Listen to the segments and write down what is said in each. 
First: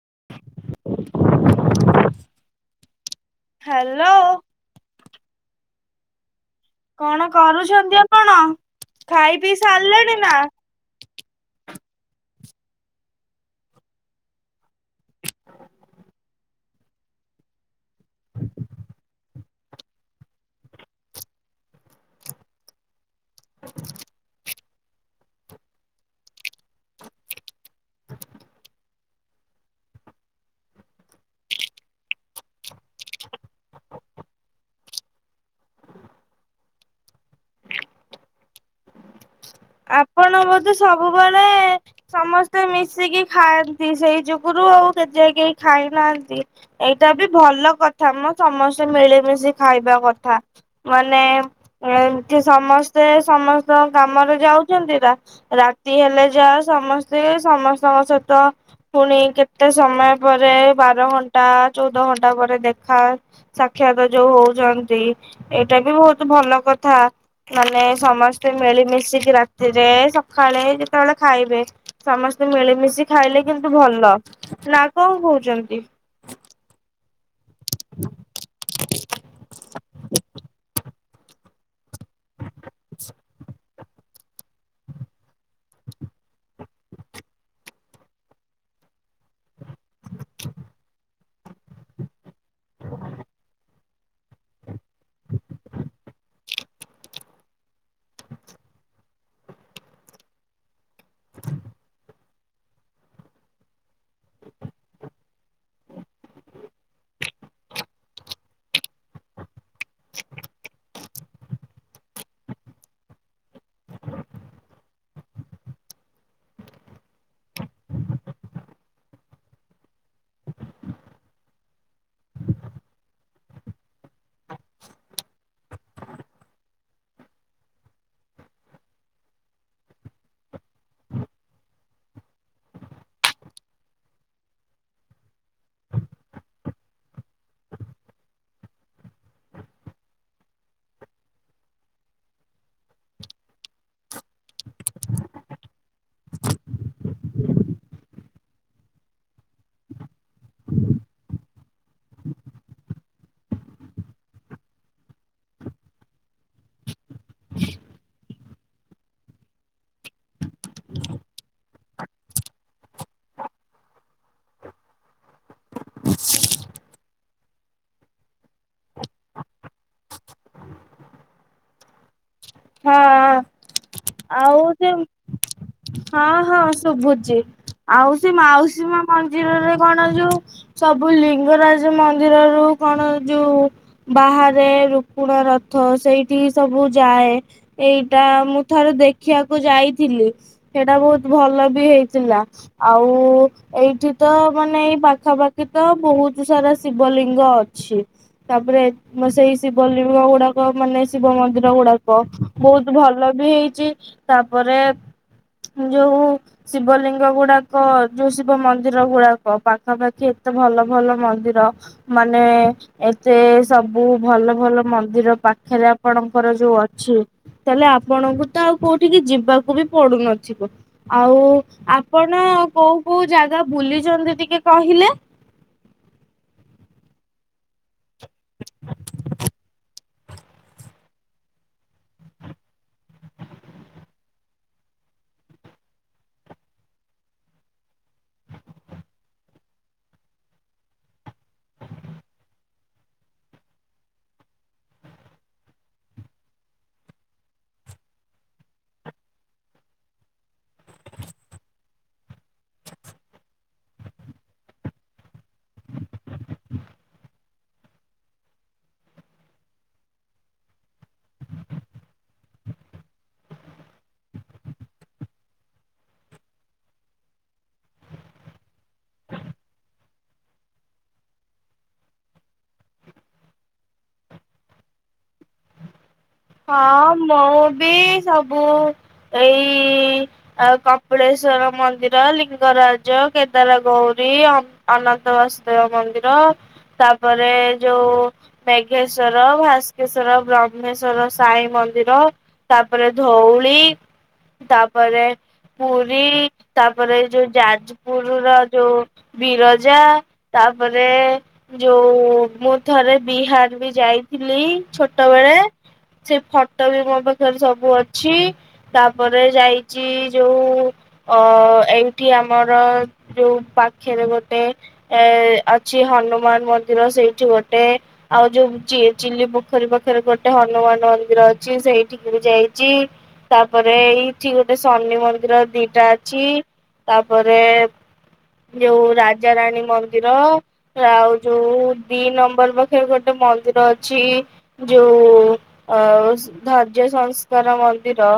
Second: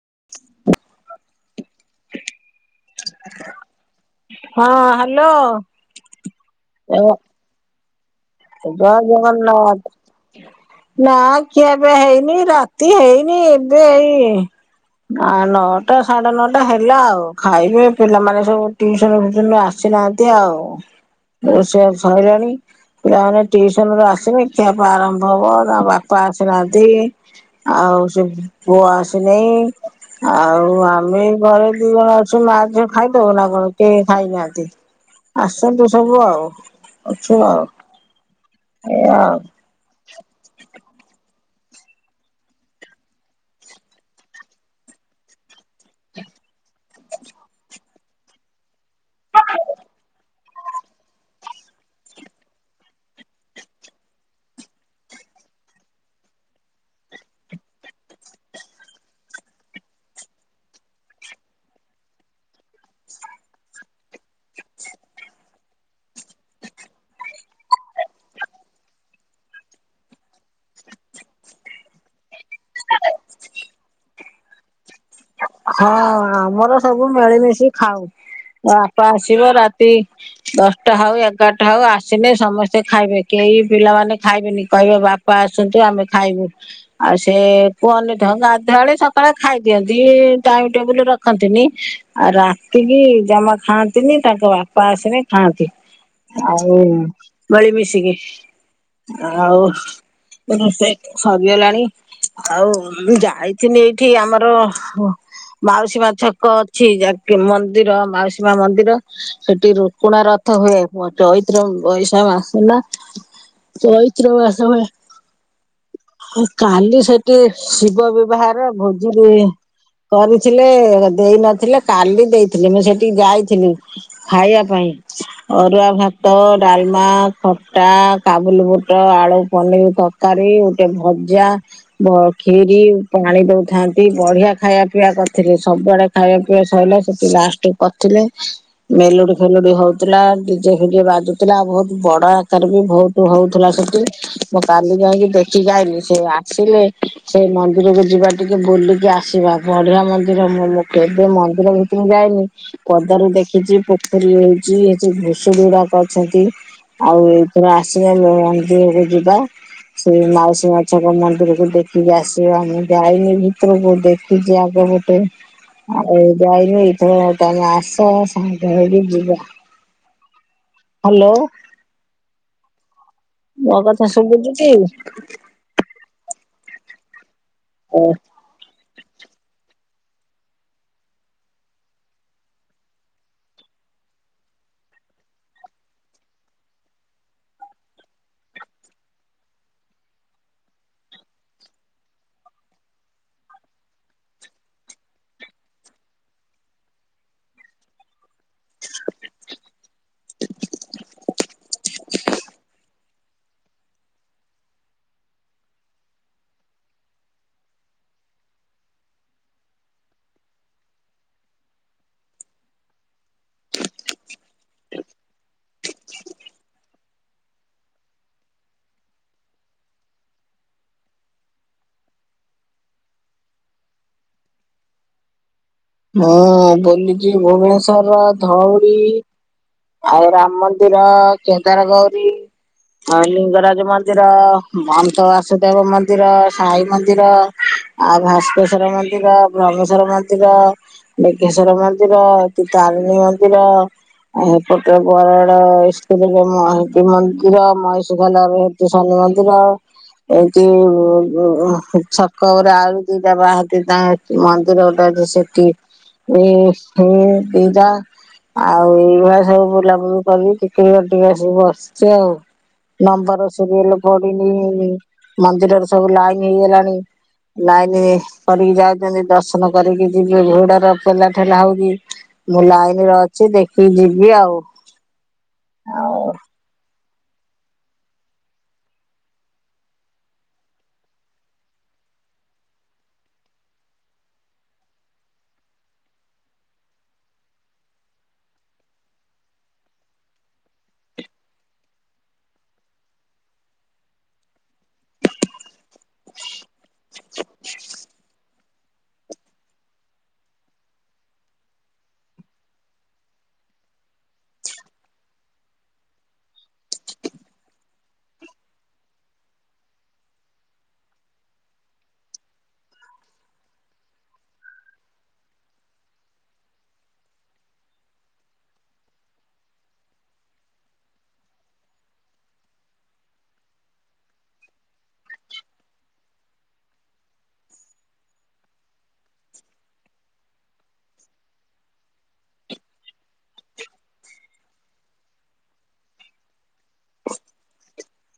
[inaudible] Hello. ହଁ hello. କଣ କରୁଛନ୍ତି ଆ ଜା ନା? ଜଗନ୍ନାଥ ନା କ ଏବେ ହେଇନି ରାତି ହେଇନି ଏବେ ହେଇ ନଅଟା ସାଢେ ନଅଟା ହେଲା ଆଉ ଖାଇବେ ପିଲାମାନେ ସବୁ ଟସନ ଫସନ ଆସେ କି ନାହାନ୍ତି ଆଉ ସେ ସରିଲାଣି ପିଲାମାନେ ଟିଉସନ ରୁ ଆସିବେ ଶିକ୍ଷାପ ଆରମ୍ଭ ହବ ତା ବାପା ଆସିନାହାନ୍ତି। ଆଉ ସେ ପୁଅ ଆସିନହି ଆଉ ଆମେ ଘରେ ଦି ଜଣ ଅଛୁ ମା ଝିଆ ଖାଇଦଉ ନା କଣ କେ ଖାଇ ନାନ୍ତି। ଆସନ୍ତୁ ସବୁ ଆଉ ଅଛୁ ଆଉ ଏାଉ ଆପଣ ବୋଧେ ସବୁବେଳେ ସମସ୍ତେ ମିଶିକି ଖାଆନ୍ତି ସେଇ ଯୁଗରୁ ଆଉ କେ କେହି ଖାଇନାହାନ୍ତି। ଏଇଟା ବି ଭଲ କଥା ମୋ ସମସ୍ତେ ମିଳିମିଶି ଖାଇବା କଥା। ମାନେ ଏମିତି ସମସ୍ତେ ସମସ୍ତ କାମରେ ଯାଉଛନ୍ତି ତା ରାତି ହେଲେ ଯା ସମସ୍ତେ ସମସ୍ତଙ୍କ ସହିତ ପୁଣି କେତେ ସମୟ ପରେ ବାର ଘଣ୍ଟା ଚଉଦ ଘଣ୍ଟା ପରେ ଦେଖା ସାକ୍ଷ ବିଖତ ଯୋଉ ହଉଛନ୍ତି ଏଇଟା ବି ବହୁତ ଭଲ କଥା ମାନେ ସମସ୍ତେ ମିଳିମିଶିକି କି ରାତିରେ ସକାଳେ ଯେତେବେଳେ ଖାଇବେ ସମସ୍ତେ ମିଳିମିଶି ଖାଇଲେ କିନ୍ତୁ ଭଲ। [inaudible] କହୁଛନ୍ତି? ହଁ ଆମର ସବୁ ମିଳିମିଶି ଖାଉ ବାପ ଆସିବ ରାତି ଦଶଟା ହଉ ଏଗାରଟା ହଉ ଆସ ସନେ ସମସ୍ତେ ଖାଇବେ କେଇ ପିଲାମାନେ ଖାଇବେନି କହିବ ବାପା ଆସନ୍ତୁ ଆମେ ଖାଇବୁ ଆଉ ସେ କୁହନି ଢଙ୍ଗା ଅଧ୍ୟା ବଳେ ସକା ଳେ ଖାଇଦିଅନ୍ତି ଟାଇମ ଟେବୁଲ ରଖନ୍ତିନି ଆଉ ରାତିକି ଜମା ଖାଆନ୍ତିନି ତାଙ୍କ ବାପା ଆସିଲେ ଖାଆନ୍ତି। ହଉ ବଳି ମିଶିକି ଆଉ ରୋେ ସରିିଗଲାଣି [inaudible] ଆଉ ଯାଇଥିନି ଏଇଠି ଆମର ମାଉସୀମା ଛକ ଅଛି ଯ ମନ୍ଦିର ମାଉସୀ ମା ମନ୍ଦିର ସେଠି ରୁକୁଣା ରଥ ହୁଏ ଚୈତ୍ର ବୈଶାମ ହେଲା ତଇିତ୍ରସ ମାସ ରେ କାଲି ସେଠି ଶିବ ବିବାହ ଭୋଜିରୁହେ। କରିଥିଲେ ଦେଇ ନଥିଲେ କାଲି ଦେଇଥିଲି ମୁଁ ସେଠିକି ଯାଇଥିଲି ଖାଇବା ପାଇଁ। ଅରୁଆ ଭାତ, ଡାଲମା, ଖଟା, କାବୁଲି ବୁଟ, ଆଳୁ, ପନିର ତରକାରୀ ଗୋଟେ ଭଜା କ୍ଷୀରି ପାଣି ଦଉଥାନ୍ତି ବଢିଆ ଖାଇବା ପିବା କରିଥିଲେି ସବୁଆଡେ ଖାଇବା ପିଇବା ସରଲା ସେଠି ଲାଷ୍ଟ କରିଥିଲେ ମେଲୋଡି ଫେଲୁଡି ହଉ ଥିଲା ଜେ ଫଜେ ବାଜୁଥିଲାଉ ବହୁତ ବଡ ଆକାର ବି ବହୁତ ହଉଥିଲା ସେଠି ମୋ କାଲି ଯାଇକି ଦେଖିକି ଆଇଲି ସେ ଆସିଲେ ସେ ମନ୍ଦିରକୁ ଯିବା ଟିକେ ବୁଲିକି ଆସିବା ବଢିଆ ମନ୍ଦିର ମୁଁ ମୁଁ କେବେ ମନ୍ଦିର ଭିତକୁ ଯାଇଏନି ପଦାରୁଦେଖିଛି ପୋଖରୀ ଯ ଘୁଷୁ ଗୁଡା କରିଛନ୍ତି। ଆଉ ଏଇଥର ଆସିଲ ମନ୍ଦିରକୁ ଯିବା। ସେ ମାଉସୀ ମାଛଙ୍କ ମନ୍ଦିରକୁ ଦେଖିକି ଆସିବା ଆମେ ଯାଇନି ଭିତରକୁ ଦେଖି ପଜ ଆଗ ଗୋଟେ [inaudible] ଆଉ ଏଇ ଯାଇନି ଏଇଥର ତମେ ଆସ ସାଙ୍ଗହୋଇ କି ଯିବା। ହାଲୋ। ହଁ ଆଉ ସେ ହଁ ହଁ ଶୁଭୁଛି ଆଉ ସେ ମାଉସୀ ମା ମନ୍ଦିରରେ କଣ ଯୋଉ ସବୁ ଲିଙ୍ଗରାଜ ମନ୍ଦିର ରୁ କଣ ଯୋଉ ବାହାରେ ରୁକୁଣ ରଥ ସେଇଠି ସବୁ ଯାଏ। ଏଇଟା ମୁଁ ଥାରେ ଦେଖିବାକୁ ଯାଇଥିଲି ସେଇଟା ବହୁତ ଭଲ ବି ହେଇଥିଲା। ଆଉ ଏଇଠି ତ ମାନେ ଏଇ ପାଖାପାଖି ତ ବହୁତ ସାରା ଶିବ ଲିଙ୍ଗ। ଅଛି ତାପରେ ସେଇ ଶିବଲିିଙ୍ଗ ଗୁଡାକ ମାନେ ଶିବ ମନ୍ଦିର ଗୁଡାକ ବ ବହୁତ ଭଲ ବି ହେଇଛି ତାପରେ ଯୋଉ ଶିବଲିଙ୍ଗ ଗୁଡାକ ଯୋଉ ଶିବ ମନ୍ଦିର ଗୁଡାକ ପାଖାପାଖି ଏତେ ଭଲ ଭଲ ମନ୍ଦିର ମାନେ ଏ ସେ ସବୁ ଭଲ ଭଲ ମନ୍ଦିର ପାଖରେ ଆପଣଙ୍କର ଯୋଉ ଅ ଛି ତାହେଲେ ଆପଣଙ୍କୁ ତ ଆଉ କୋଉଠିକି ଯିବାକୁ ବି ପଡୁନଥିବ ଆଉ ଆ ଆପଣ କୋଉ କୋଉ ଜାଗା ବୁଲିଛନ୍ତି ଟିକେ କହିଲେ? ହଁ ବଲୁଚି ଭୁବନେଶ୍ୱର ଧଉଲି ଆଉ ରାମ ମନ୍ଦିର କେଦାର ଗୌରୀ। ଆଉ ଲିଙ୍ଗରାଜ ମନ୍ଦିର ମନ୍ତ ବାସୁଦେବ ମନ୍ଦିର ସାଇ ମନ୍ଦିର। ଆଉ ଭାସ୍କେଶ୍ଵର ମନ୍ଦିର ଭ୍ରମେଶ୍ଵର ମନ୍ଦିର କେଶ୍ଵର ମନ୍ଦିର ତୁତା। କାରଣୀ ମନ୍ଦିର। ଏପଟେ ବରାଡ ଈଷ୍ଟ ଦେବୀ ମହାନ୍ତି ମନ୍ଦିର ମଇଷିପଲା ଶନି ମନ ଦିନେ ଏଠି ଛକରେ ଆଳୁ ଦିଟା ବାହାରିଥିଲା କି ମନ୍ଦିର ଗୋଟେ ସେଠି ଏ ଏ ଏଇ ଦିଟା ଆଉ ସବୁ ବୁଲାବୁଲି କରି ଟିକିିରି ହାରଠୀ ଆସିକି ବସିଛି ଆଉ ନମ୍ବର ସିରିଏଲ ପଡିିନି ମନ୍ଦିରରେ ସବୁ ଲାଇନ ହେଇଗଲାଣି। ଲାଇନ କରିକି ଯାଉଛନ୍ତି ଦର୍ଶନ କରିକି ଯିବେ ଭିଡର ପଲା ଠେଲା ହଉଛି। ମୁଁ ଲାଇନୀରେ ଅଛି ଦେଖିକି ଯିବି ଆଉ ଆଉ ହଁ ମୁଁ ବି ସବୁ ଏଇ ଆଉ କପିଳେଶ ର ମନ୍ଦିର ଲିଙ୍ଗରାଜ କେଦାର ଗୌରୀ ଅ ଅନନ୍ତ ବାସୁଦେବ ମନ୍ଦିର ତାପରେ ଯୋଉ ମେଘେଶ୍ଵର ଭାସ୍କେଶ୍ଵର ବ୍ରହ୍ମେଶ୍ଵର ସାଇ ମନ୍ଦିର ତାପରେ ଧଉଳି ତାପରେ ପୁରୀ ତାପରେ ଯୋଉ ଯାଜପୁର ର ଯୋଉ ବିରଜା ତାପରେ ଯୋଉ ମୁଁ ଥରେ ବିହାର ବି ଯାଇଥିଲି ଛୋଟବେେଳେ ସେ ଫଟ ବି ମୋ ପାଖରେ ସବୁ ଅଛି ତାପରେ ଯାଇଛି ଯୋଉ ଅ ଏଇଠି ଆମର ଯୋଉ ପାଖରେ ଗୋଟେ ଏ ଅଛି ହନୁମାନ ମନ୍ଦିର ସେଇଠି ଗୋଟେ ଆଉ ଯୋଉ ଚି ଚିଲି ପୋଖରୀ ପାଖରେ ଗୋଟେ ହନୁମାନ ମନ୍ଦିର ଅଛି ସେଇଠିକିବି ଯାଇଛି ତାପରେ ଏଇଠି ଗୋଟେ ଶନି ମନ୍ଦିର ଦିଟା ଅଛି ତାପରେ ଯୋଉ ରାଜାରାଣୀ ମନ୍ଦିର ଆଉ ଯୋଉ ଦି ନମ୍ବର ପାଖରେ ଗୋଟେ ମନ୍ଦିର ଅଛି ଯୋଉ ଅ ଧର୍ଯ୍ୟ ସଂସ୍କାର ମନ୍ଦିର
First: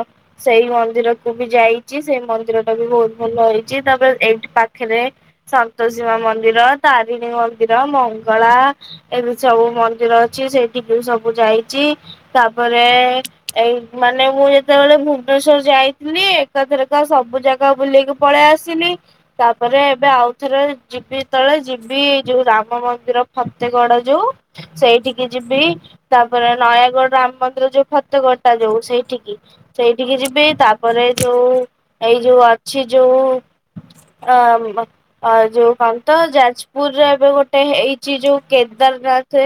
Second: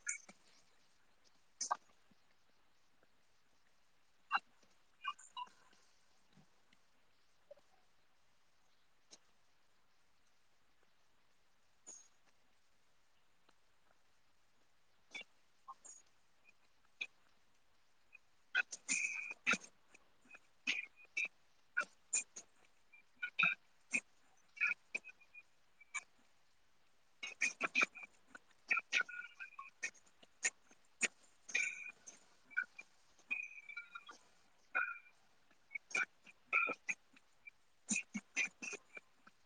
ସେଇ ମନ୍ଦିର କୁ ବି ଯାଇଛି ସେଇ ମନ୍ଦିର ଟା ବି ବହୁତ ଭଲ ହେଇଛି ତାପରେ ଏଇଠି ପା ପାଖରେ ସନ୍ତୋଷୀମା ମନ୍ଦିର ତାରିଣୀ ମନ୍ଦିର ମଙ୍ଗଳା ଏବେ ସବୁ ମନ୍ଦିର ଅଛି ସେଇଠିକି ବି ସବୁ ଯାଇଛି ତାପରେ ଏଇ ମାନେ ମୁଁ ଯେତେ ଯେତେବେଳେ ଭୁବନେଶ୍ଵର ଯାଇଥିଲି ଏକାଥରକ ସବୁ ଜାଗା ବୁଲିକି ପଲେଇ ଆସିଲି। ତାପରେ ଏବେ ଆଉ ଥରେ ଯିବି ତଳେ ଯିବି ଯୋଉ ରାମ ମନ୍ଦିର ଫତେଗଡ ଯୋଉ ସେଇଠିକି ଯିବି ତାପରେ ନୟାଗଡ ରାମ ମନ୍ଦିର ଯୋଉ ଫତେଗଡ ଟା ଯୋଉ ସେଇଠିକି ସେଇଠିକି ଯିବି ତାପରେ ଯୋଉ ଏଇ ଯୋଉ ଅଛି ଯୋଉ ଆ ଆ ଯୋଉ କଣ ତ ଯାଜପୁରରେ ଏବେ ଗୋଟେ ହେଇଛି ଯୋଉ କେଦାରନା ଥ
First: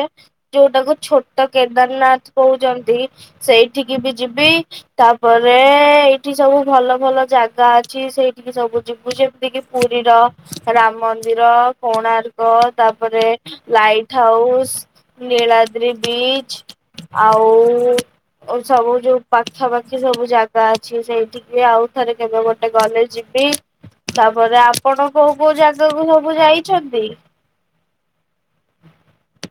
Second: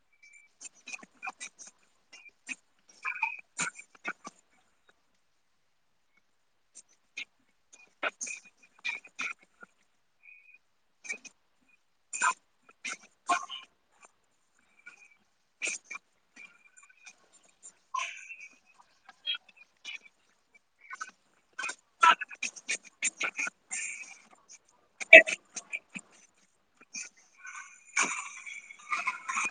ଯୋଉଟାକୁ ଛୋଟ କେଦାରନାଥ କହୁଛନ୍ତି ସେଇଠିକି ବି ଯିବି। ତାପରେ ଏଇଠି ସବୁ ଭଲ ଭଲ ଜାଗା ଅଛି ସେଇଠିକି ସବୁ ଯିବୁ ଯେ ଯେତି କିି ପୁରୀର ରାମ ମନ୍ଦିର କୋଣାର୍କ ତାପରେ ଲାଇଟ ହାଉ ସ୍ ନୀଳାଦ୍ରୀ ବିଚ ଆଉ ସବୁ ଯୋଉ ପାଖାପାଖି ସବୁ ଜାଗା ଅଛି ସେଇଠିକ ବି ଆଉ ଥରେ କେବେ ଗୋଟେ ଗଲେ ଜି ବି ତାପରେ ଆପଣ କୋଉ କୋଉ ଜାଗାକୁ ସବୁ ଯାଇଛନ୍ତି? [unintelligible]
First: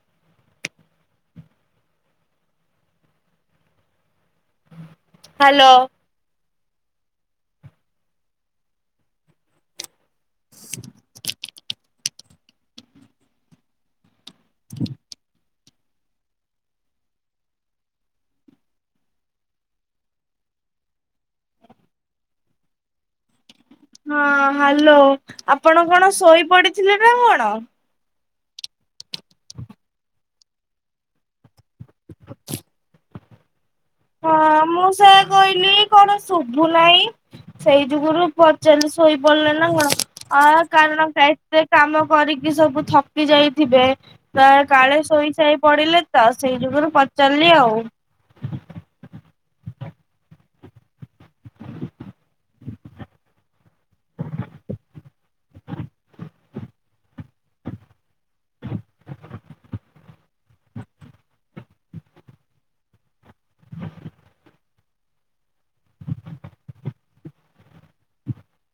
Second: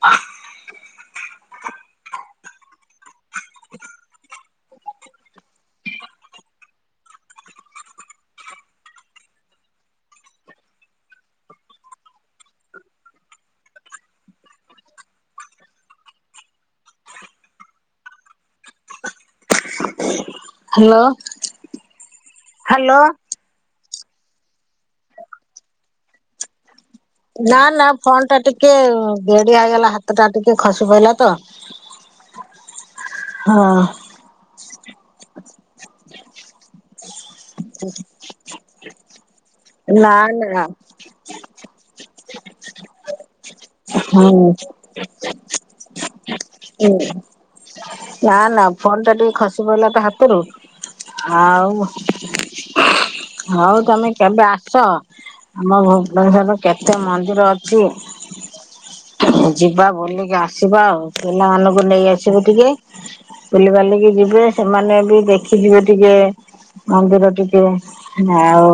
ହାଲୋ, [inaudible] [inaudible] ହାଲୋ ହାଲୋ, ହଁ ହାଲୋ ଆପଣ କଣ ଶୋଇ ପଡିଥିଲେ ନା କଣ? ନା ଫୋନ ଟା ଟିକେ ବେଡିଆଇଗଲା ହାତ ଟା ଟିକେ ଖସି ପଇଲା ତ। [inaudible] ହଁ, ହଁ ମୁଁ ସେ କହିଲି କଣ ଶୁଭୁ ନାହିଁ। ସେଇ ଯୁଗରୁ ପଚାରିଲି ଶୋଇପଡିଲେ ନା କଣ ଆ କାରଣ ସେ କାମ କରିକି ସବୁ ଥକି ଯାଇଥିବେ ହୁଁ କାଳେ ଶୋଇସାଇ ପଡିଲେ। ତ ସେଇ ଯୁଗରୁ ପଚାରିଲି ଆଉ। ନା ନା ଫୋନ ଟା ଟିକେ ଖସି ପଡ଼ିଲା ତ ହାତରୁ ଆଉ ହଉ ତମେ କେବେ ଆସ। ଆମ ଭୁବନେଶ୍ୱରରେ କେତେ ମନ୍ଦିର ଅଛି। ଯିବା ବୁଲିକି ଆସିବା ଆଉ। ପିଲାମାନଙ୍କୁ ନେଇ ଆସିବେ ଟିକେ ବୁଲିବାଲିକି ଯିବେ ସେମାନେ ବି ଦେଖିଯିବେ ଟିକେ। ମନ୍ଦିର ଟିକେ ଆଉ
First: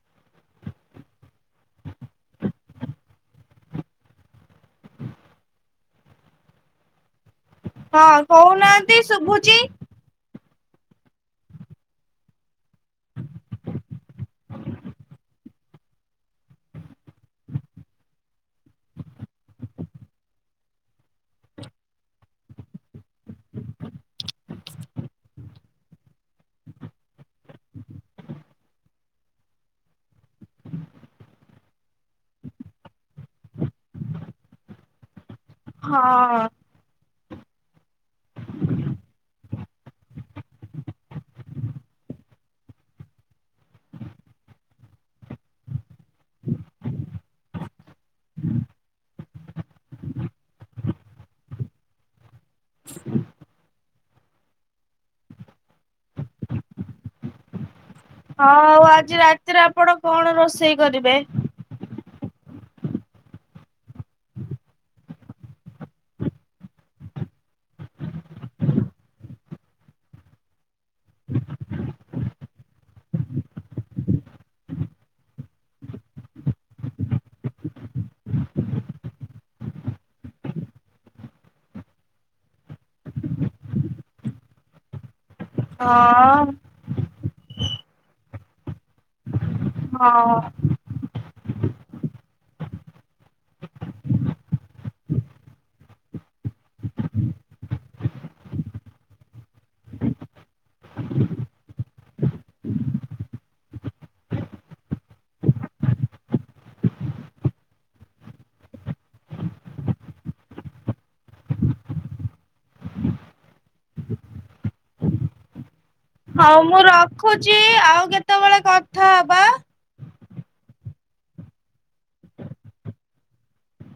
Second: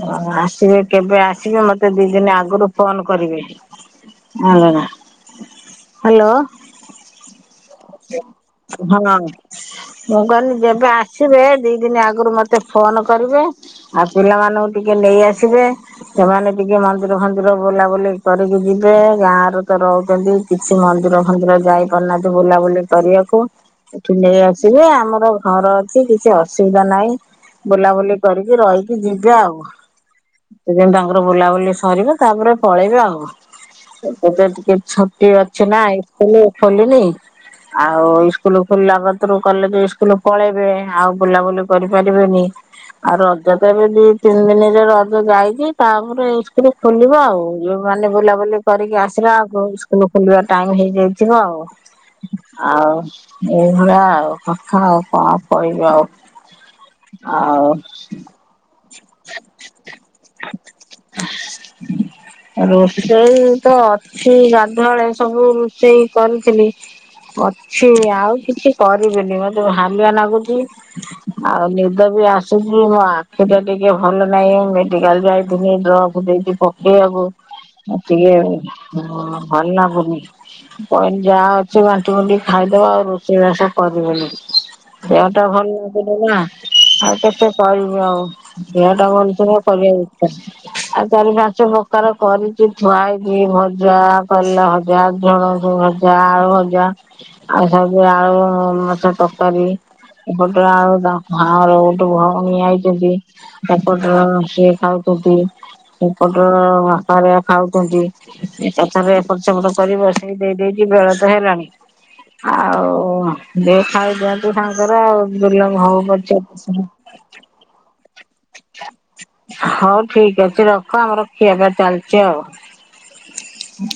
ଓ ଆସିବେ କେବେ ଆସିବେ ମତେ ଦି ଦିନ ଆଗରୁ ଫୋନ କରିବେ। ହାଲୋ। ହଁ କହୁନାହାନ୍ତି ହଁ ଶୁଭୁଚି। ମୁଁ କହିଲି ଯେବେ ଆସିବେ ଦି ଦିନ ଆଗରୁ ମତେ ଫୋନ କରିବେ ଆଉ ପିଲାମାନଙ୍କୁ ଟିକେ ନେଇ ଆସିବେ। ସେମାନେ ଟିକେ ମନ୍ଦିର ଫନ୍ଦିର ବୁଲାବୁଲି କରିକି ଯିବେ ଗାଁ ରେ ତ ରହୁଛନ୍ତିି। ସେ ମନ୍ଦିର ଫନ୍ଦିର ଯାଇ ପାରୁନାହାନ୍ତି ବୁଲାବୁଲି କରିବାକୁ ଏଠି ନେଇ ଆସିବେ ଆମର ଘର ଅଛି କିଛି ଅସୁବିଧା ନାହିଁ। ବୁଲାବୁଲି କରିକି ରହିକି ଯିବେ ଆଉ। ସେଦିନ ତାଙ୍କର ବୁଲାବୁଲି ସରିବ ତାପରେ ପଳେଇବେ ଆଉ। ଏବେ ଟିକେ ଛୁଟି ଅଛି ନା ହଁ ସ୍କୁଲ ଖୋଲିନି। ଆଉ ଇସ୍କୁଲ ଖୋଲିଲା କତରୁ କଲେଜ ଇସ୍କୁଲ ପଳେଇବେ ଆଉ ବୁଲାବୁଲି କରିପାରିବେନି। ଆଉ ରଜ ତ ଏବେ ଦି ତିନି ଦିନରେ ରଜ ଯାଇଛି, ତାପରେ ଏଇ ଇସ୍କୁଲ ଖୋଲିବ ଆଉ। ମାନେ ବୁଲାବୁଲି କରିକି ଆସିଲା ଏକୁ ଇସ୍କୁଲ ଖୋଲିବା ଟାଇମ ହେଇଯାଇଥିବ ଆଉ। ଆଉ ଏଇଭଳିଆ ଆଉ ହଁ କଣ କହିବି ଆଉ। ଆଉ ହଁ ଆଉ ଆଜି ରାତିରେ ଆପଣ କଣ ରୋଷେଇ କରିବେ? ରୋଷେଇ ତ ଅଛି ଗାଧୁଆଳେ ସବୁ ରୋଷେଇ କରିଥିଲି। ଅଛି ଆଉ କିଛି କରିବିନି ମତେ ହାଲିଆ ଲାଗୁଛି ଆଉ ନିଦ ବି ଆସୁଛି ମୋ ଆଖି ଟା ଟିକେ ଭଲ ନାହିଁ। ମେଡିକାଲ ଯାଇଥିଲି ଡ୍ରପ ଦେଇଛି ପକେଇ ଟିକେ ଭଲ ଲାଗୁନି କହିଲି ଯାଅ ବାଣ୍ଟି ବୁଣ୍ଟି ଖାଇଦବା ଆଉ ରୋଷେଇବାସ କରିବିନି। [inaudible] ହଁ ଆଉ କେତେ କରିବି ଆଉ ଦେହ ଟା ଭଲ ଥିବ ହଁ [inaudible] ଆଉ ଚାରି ପାଞ୍ଚ ପ୍ରକାର କରିଛି ଛୁଆଇଭି ଭଜା, କଲରା ଭଜା ଝୁଣଗ ଭଜା ଆଳୁ ଭଜା ଆଉ ସବୁ ଆଳୁ ମାଛ ତରକାରୀ। ଏପଟରେ ଆଉାଁର ଗୋଟେ ଭଉଣୀ ଆଇଛନ୍ତି। ତାପରସେ ଖାାଉକଦି [inaudible] ଖାଉଛନ୍ତି ପଛରେ ଏପଟ ସେପଟ କରିବ ସେ ଦେଇ ଦେଇ ବେଳ ତ ହେଲାଣି ଆଉ ଦେଉ ଖାଇଦିଅନ୍ତୁ ସାଙ୍ଗରେ ଆଉ ବୁଲମ ହଉ ପଛେ ହଁ ମୁଁ ରଖୁଛି ଆଉ କେତେ ହ ଠିକ ଅଛି ରଖ ଆମର ଖିଆ ପିଆ ଚାଲିଛି ଆଉ।